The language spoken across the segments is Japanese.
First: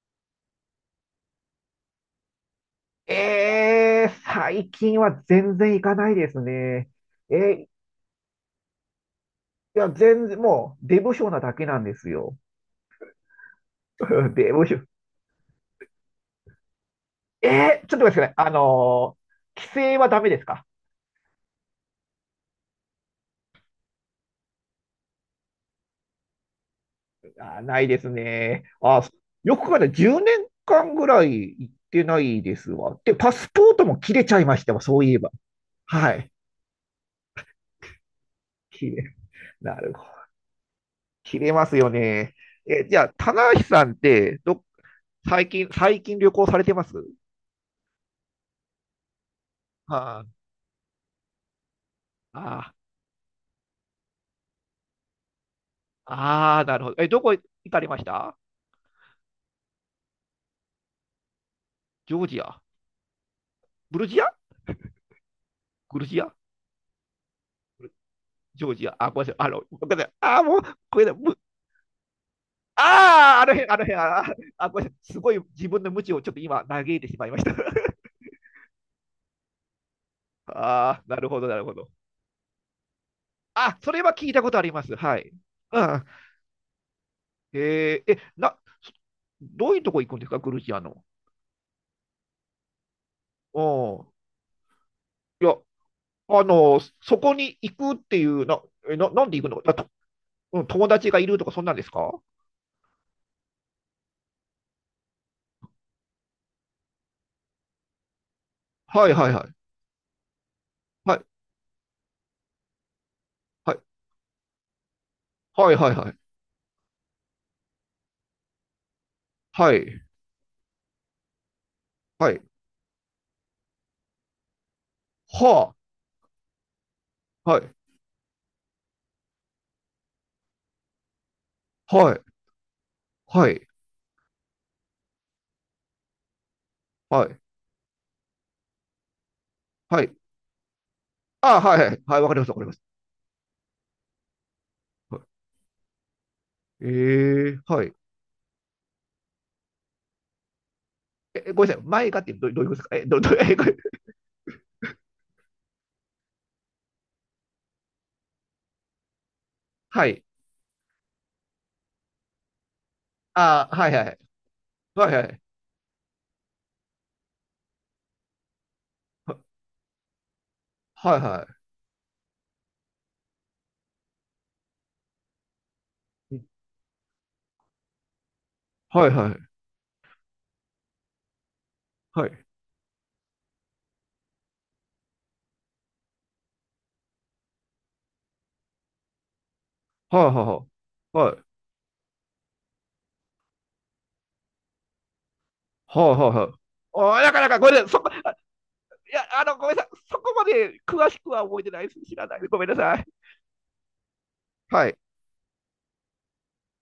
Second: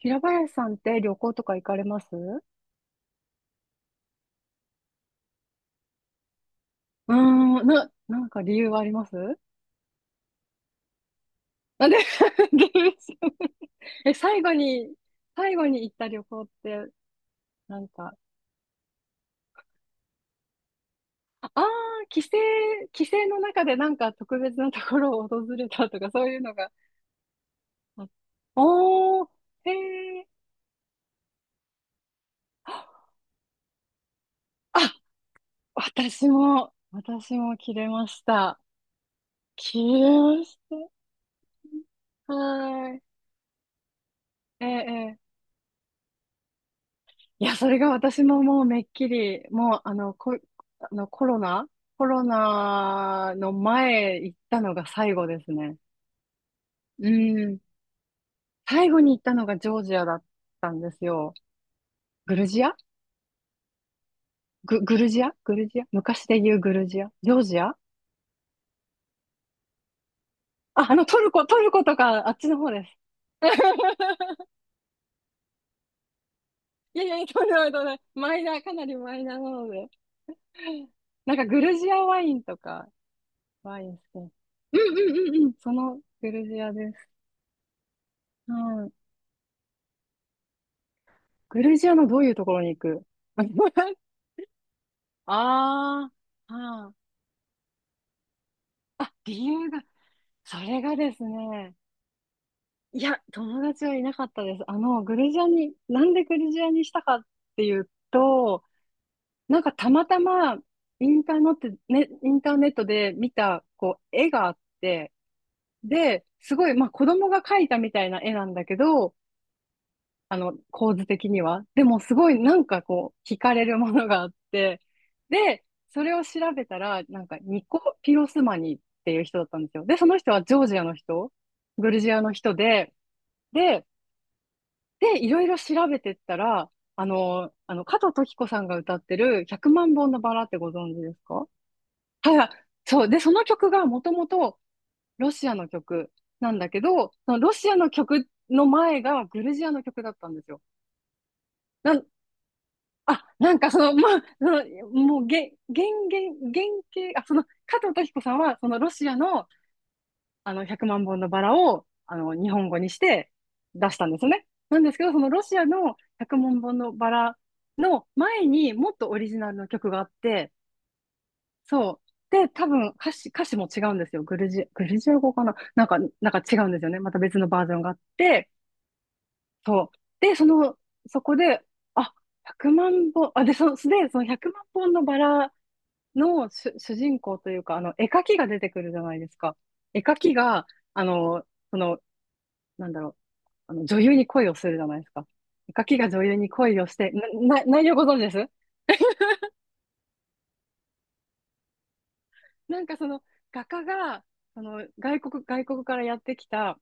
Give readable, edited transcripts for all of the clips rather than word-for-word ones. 平林さんって旅行とか行かれますう？ええ、最近は全然行かないですね。ーえん、ーな、なんか理由はあります？いや、全然、もう、出不精なだけなんなんでで？ すよ。理由知らない。 え、最後出不精。に、最後に行った旅行って、なんちょっと待ってか、くださいね帰省はダメですか？ああー、帰省、帰省の中でなんか特別なところを訪れたとか、そういうのが、あー、ないであすっ、ね。あー、おー、よくへ考えたら10え。年間ぐらい行ってないですわ。で、パスポートも切れちゃいましたあ、わ、そういえば。は私い。も、私も切れました。切れ、なる切ほれど。まし切れますよた。ね。え、はーじい。ゃあ、棚橋さんって、ええ、え最近旅行されてますいや、それが私ももうめっきり、もうあの、はあ、こ、あのコロナ、コロああ。ナの前行ったのが最後ですね。ああ、なるほど。え、うどこ行ん。かれました？最後に行ったのがジョージアだったんですよ。ジョーグジルア？ジアブルジア？グルジア、グルジ昔ア？で言うグルジア、ジョージア。ジョージア？あ、ごめんなさい。あの、ごめんなさい。ああ、もう、あ、あこのれだ。トルむコ、トルコとかあっちの方です。ああ、あの辺、あー あ、ごめんなさい。すごい自分の無知をちょっと今、嘆いいやてしいや、まいまとしんでた。もないとんでもない。マイナー、かなりマイナーなので。ああ、なるなんほかど、なグるほルジど。アワインとか、あ、ワイそン好れはき？う聞んいたことあります。はうんうい。んうん。そうのん。グルジアです。えーえ、な、そどういうとこ行くんですか、グルジアの？グルジアのどういうところに行く？ う ん。いや、あああ、の、はあ。そこに行くっていう、な、え、な、あ、なんで理行くの由だが、と、そうん、れ友がで達がすいるとか、そんなね、んですか？いや、友達はいなかったです。あの、グルジアに、なんでグルジアにしたかっていうと、はい、はい、はい。なんかたまたま、イはンい。ターネット、ね、インターネットで見た、はいこう、絵があって、はいはいはい。で、すごい、まあ、子供が描いたみたいな絵なんだけど、はい。構図的には。でもすごはいい。なんかこう、惹かれるものがあって、で、はそれを調べたら、なんかあ。はニコ・い。ピロスマニっていう人だったんですよ。で、その人はジョージアの人、グルジはアい。の人で、はい。で、で、いろいろ調べてったら、はい。加藤登紀子さんが歌ってる100万は本い。のバラってご存知ですか？はああ、はいはい。はい。わかいりまはす。い、わかります。そう。で、その曲がもともとはロシアの曲なんだけい、ど、そのえロえ、シアはのい。曲の前がグルジアの曲だったんですよ。え、ごめんなさい。な、前がってどういうことですか？え、なえ、んこかれ。その、まあ、その、もう、げ、原原原型、あ、その、加藤登紀子さんは、そのロシアの、はい。100万本のバラを、日本語にしてああ、は出いしはたんでい。すよね。なんですけはど、いそはのい。ロシアの100万本のバラの前にもっとオリジナルの曲があって、はいはそう。で、多分歌詞も違うんですよ。グルジア語かな、なんか違い。うんですよね。また別のバージョンがあって、はいはい。そう。で、その、そこで、あ、はい。100万本、あ、で、そ、で、その1万本のバラの主人公というか、絵描きが出てくるじゃないですか。絵描はいはきいが、あはい。はい。の、その、なんだろう、女優に恋をするじゃないですか。絵描きはがい女はい優にはい。恋をして、ああ、なかなか、ごめんな内さい。容ご存知ですいや、あの、ごめんなさい。そこまで詳しくは覚えてないです。知らない。ごめんななんさかい。その、画家が、その、はい。外国からやってきた、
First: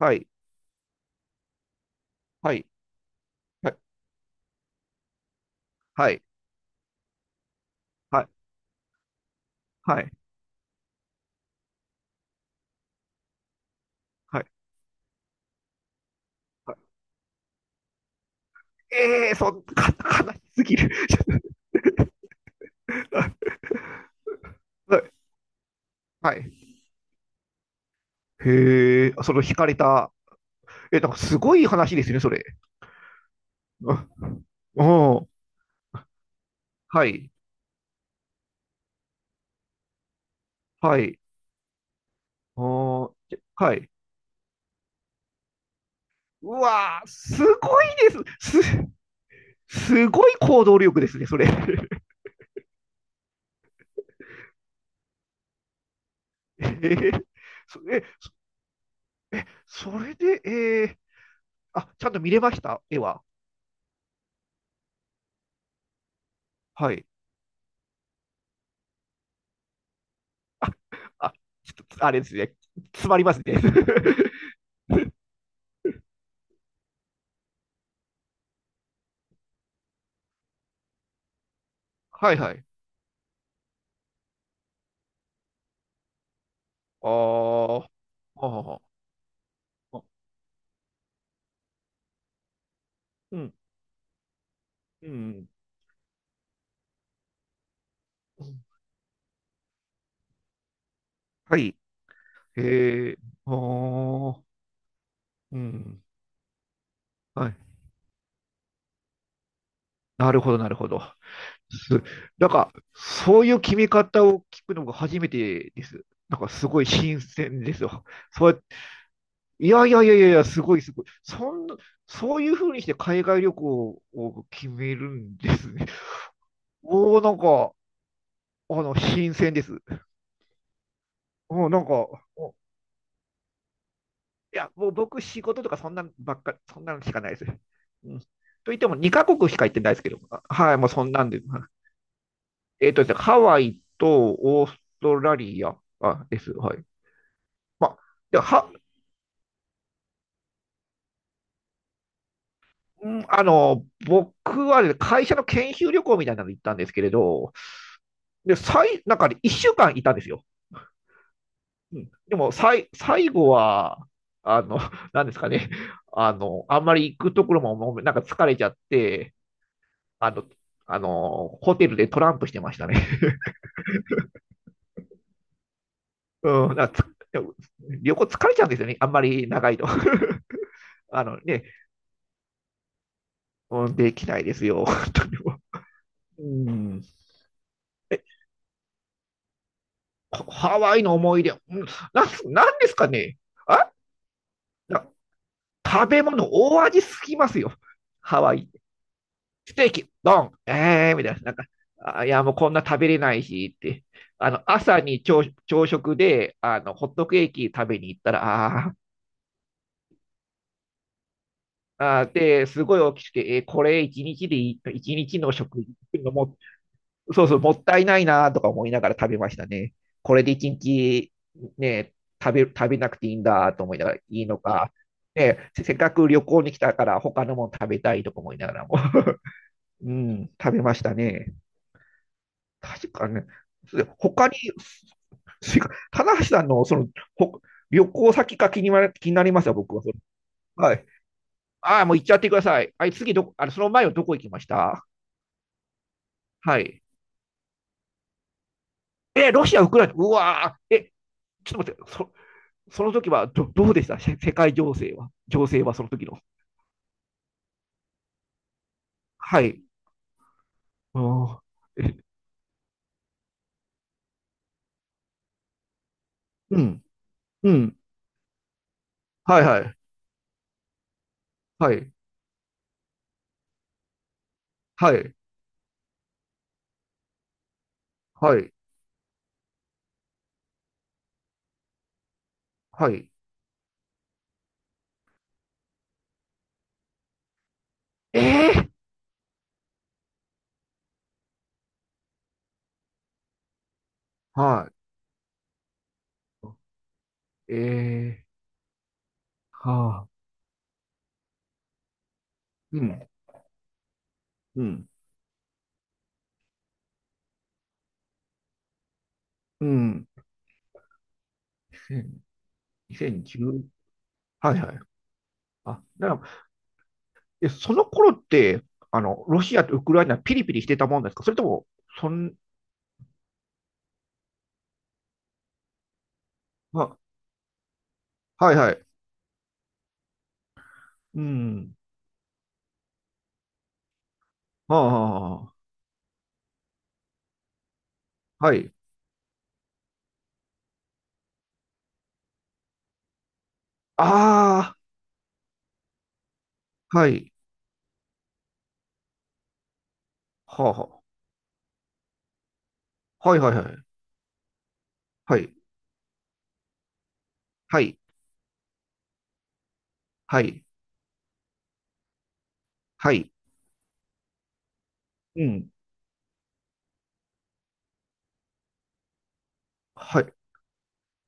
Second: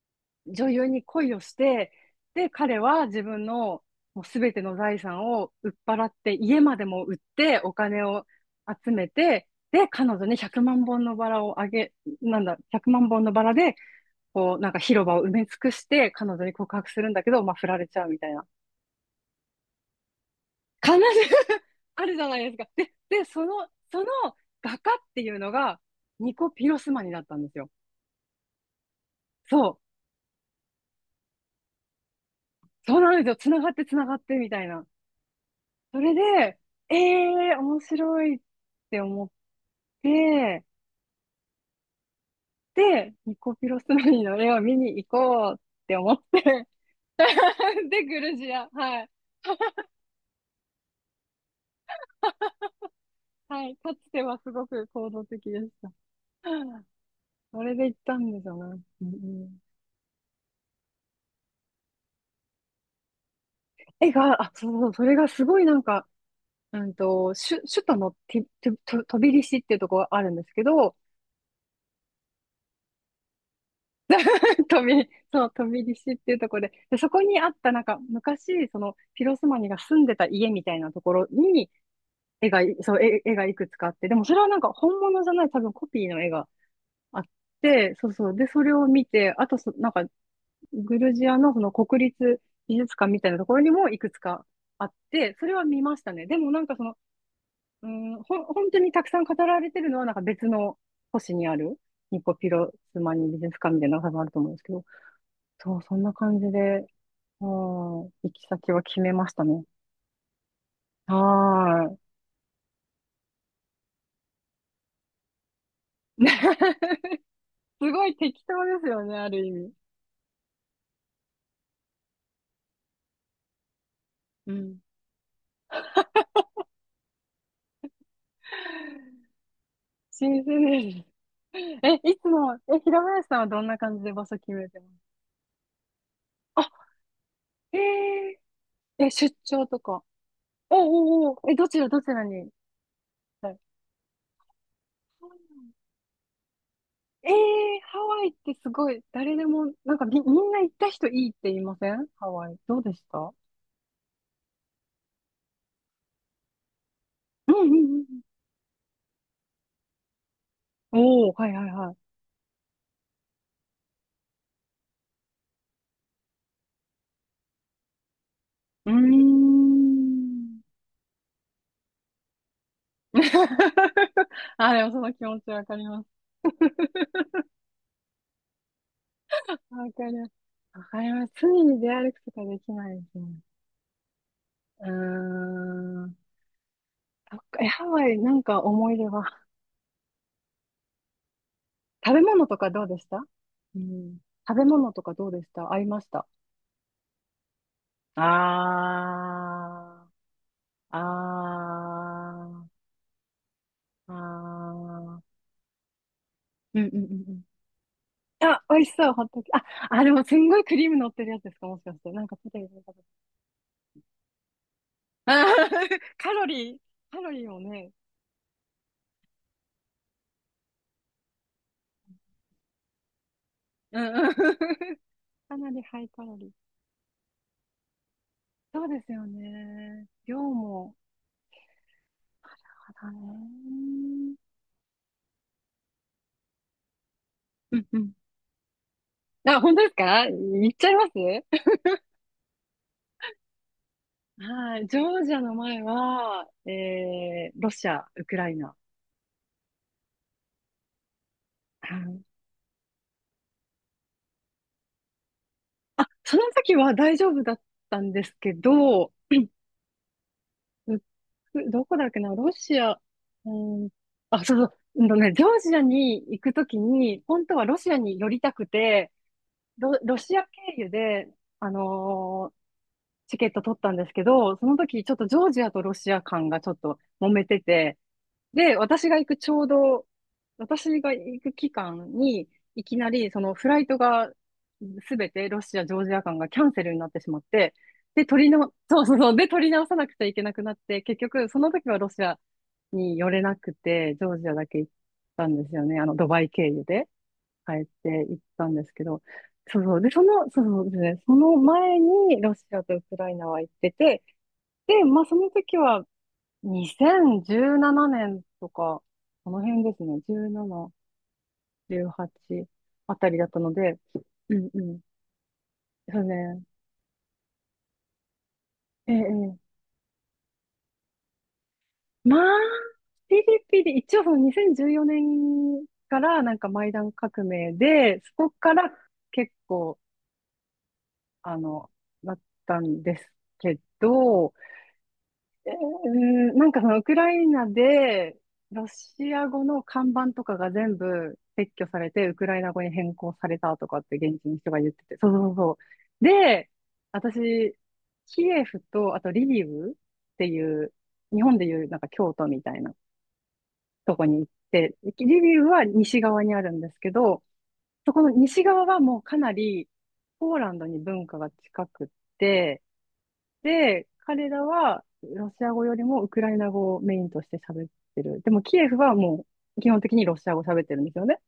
はい。女優に恋をして、で、はい。彼は自分のもう全ての財産を売っ払はっい。て、家までも売ってお金を集めて、で、はい。は彼い。女に100万本のバラをあげ、なんだ、1万本のバラで、はい。こう、なんか広場を埋め尽くして、彼女には告い。白するんだけど、まあ、振られちゃうみたいな。ええー、そん、か、悲しすぎる。必ず あるじゃないですか。で、そ の、その画家っていうのが、はニい。コ・ピロスマニだったんですよ。へえ、その惹そかれう。た。え、なんかすごい話ですね、それ。そうなんですよ。つながってつなあ、がってみたいな。おー、それで、えはい、えー、面白いって思って、はい、おで、ー、ニコピはロスい。マニの絵を見に行こうって思って。 うわー、すごい で、グでルジす。ア。はす、い。すごい行動力ですね、それ。はい。かつてはすごく行動的でした。えー、それそ、で行っえ、たんですよね。うんうん。それで、あ、ちゃんと見れました、絵は？絵が、あ、そうそう、それがすごいなんか、うはんい。と、首都のティ、ティ、トトビリシっていうとこがあるんですけど、あ、ちょっと、あれですね。詰まりますね。トビ、そう、トビリシっていうところで、そこにあったなんか昔、その、ピロスマニが住んでた家みたいなところに、はい絵はがい。い、そう、絵、絵がいくつかあって、でもそれはなんか本物じゃない、多分コピーの絵がああっー、て、そうそう。で、あそれー、あをー、見て、あとそ、なんか、グルジアのその国立美術館みたいうなとん、ころにもいくつかあっうて、そん、れは見ましたね。でもなんかその、うん、ほん、うん、本当にたくさん語られてるのはなんか別の星にあはい。る、ニコピえロスマー、ニ美術館みたいなのが多分あるおとー、思うんですけど、うそう、そんん。な感じで、うん、はい。行き先は決めましたね。なるほど、なるほど。はす、ーなんか、そういう決め方を聞くのが初めてです。い。なんか、すごい新 鮮ですすよ。ごい適そうやっ当て、ですよね、ある意い味。やいやいやいやいや、すごい、すごい。そんな、そういうふうにして海外旅行をう決ん。めるんですね。おー、なんか、あの、新鮮です。新鮮です。うん、な んいか、つも、平林さんはどんな感じで場所決いめや、てまもうす僕、仕事とかそんなばっかり、あ、そんなのしかないです。へうん。とえ言っても、ー、出2カ国しか張行っとてないですか？けど、あ、はい、もうそんおなうんおうおで。う、はどちい。らどちらに？ですね、ハはい、ワイとオーストラリア、あ、です。はい。えー、まあ、ハワイっでてすは、ごい、誰でも、なんかみんな行った人いいって言いませんハワイ。どうでしうん、た？あの、僕はね会社の研修旅行みたいなの行ったんですけれうど、んうんうんで、なんかね、1週間いたんですよ。うん。おお、はいはいはうい。ん。でも、最後は、あの、なんですかね、あの、あんまり行くところも、もうなんか疲れちゃっうーて、あの、ん。ホテルでトランプしてましたね。あ、でもその気持ちわかります。うん、つ旅行疲れちゃうんですよね。あんまり長いと。わかります。わか りあます。の罪ね、に出歩くとかできないですね。うん、できないですよ。う 本当にもーん。う、うん。そっかえ、ハワイ、なんか思い出は？ハワイの思い出、うん、食べな物んとかなんどうですでしかた？ね。うあん。食べ物となかどうでした、合いま食しべた？物、大味すぎますよ。ハワイ。ステーあキ、ドン、ー、みたいな。なんか、あ、いや、もうあこんな食べれないしって。ー、ああの、朝にー、朝、朝食で、うあんうんの、うホットんケーキ食べに行ったら、うん。あ、美味あしあ、そう、ホットケーキ。あ、あ、でもすんごいクリーム乗ってるやつですか、もしかして。なあんー、かポテで、すトと、ごい大きくて、これ一日でいい、一あ日の食費ー、 っ ていうカのロも、リー、カロそリうーそう、ももっね、たいないなとか思いながら食べましたね。これで一日、ね、食べなくていいんだと思いうんながら、いうん。いのか、かね、なりせせっハイかカくロ旅リー。行に来たから他のもの食べたいとか思いながそらうも、ですよ ね。う量ん、食べまも、したね。た確だかね、ね。他に、棚橋さんのその、ほうんう旅ん、行先が気になり気になりあ、ます本よ、当で僕すは。それ、か、言っちゃはいまい。すああ、もう行っちゃってください。はい、あの、その前はどこ行きましはい。ジた？ョージアの前は、はい。ロシア、ウクライナ。え、ロシア、ウクライナ、うわー、え、ちょっと待っはて、い、その時はどうでした？世界情勢は。情勢はそあ、の時その。の時は大丈夫だったんですけど、はい。あうどこー、だっけえ、な、ロシア、うん、あ、そうそう、うんとね、ジョージアに行くときうん、に、本当はうロシん。アに寄りたくて、はいはロ、い。ロシア経由で、あはい。のーチケット取ったんですけど、その時はちょっとい。ジョージアとロシア間がちょっと揉めてて、はい。で、私が行く期間に、いきなはい。り、そのフライトが、すべてロシア、ジョージア間がキャンセルになってしまって、で、え取りの、ー、そうそうそう、で、取り直さなくちゃいけなくなって、結局、その時はロシアに寄れなくて、ジョージアだけ行はったんですよね。ドバイ経由でい。帰って行っえたんですけど、そうー、そう、で、はそあ。の、そうそうですね、その前にロシアとうウクん、ライナは行ってて、うで、ん、まあ、その時は、2017年とか、この辺うですね。ん。17、18あたりだったの2010、で、うんはいうはん。い。あ、そうなら、ね。その頃って、ええ、あの、えロえ、シアとウクライナピリピリしてたもんですか？それとも、そまあ、ん、ピリピリ、一応その2014年からなんかマイダンあ、革命で、そこはかいらはい。結構、うあの、ん。なったんですけど、はあ、はなんかそのウクライナで、あ、はロい。シア語の看板とかが全部撤去されて、ウクライナ語に変更されたとかって現地の人が言っあてて。そうそうそう。で、あ、はい。私、キエフと、あとリビウっていはう、あ、は日本でいうなんか京都みたいなあ、はいはいはい。とこに行って、リビはウい。は西側にあるんですけど、はそい。この西側はもうかなりポーはランい。ドに文化が近くって、はい。で、彼らはロうシア語ん。よりもウクライナ語をメインとして喋ってる。でもキエフはもう基本的にロはシアい。語喋ってるんですよね。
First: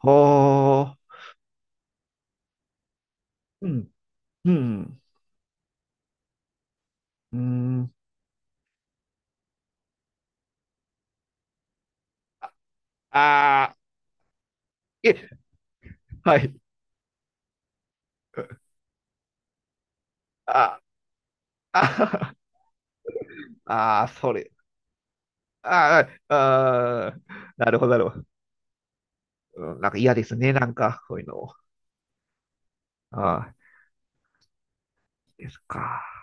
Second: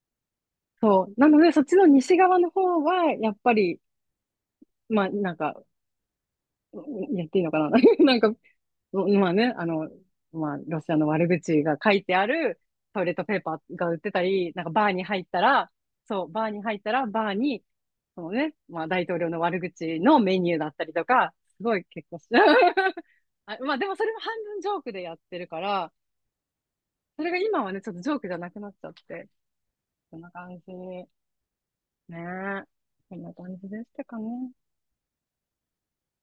はそう。あ。なので、そっちの西側の方は、やっぱうり、ん。うん。まあ、なんか、うんやっうていいのかな。 ん。なんか、まあね、まあ、ロシアの悪口が書いてあるトイレットペーパあーあ、が売ってたり、なんかバーに入っえ、たら、そう、はバーい。に入ったら、バーに、そのね、まあ、大統領の悪口のメニューだっあ、たりとか、すごい結構し、あ、あ、まあ、でもそあ、れもそ半れ。分ジョークでやってるから、ああ、ああ、それが今なはるね、ほちょど、っなとるジョほーど。クじゃなくなっちゃって、うん、なんか嫌こんでなすね、感なじ。んか、ねこういうの。え。こんなああ。感じでしたかね。ですか。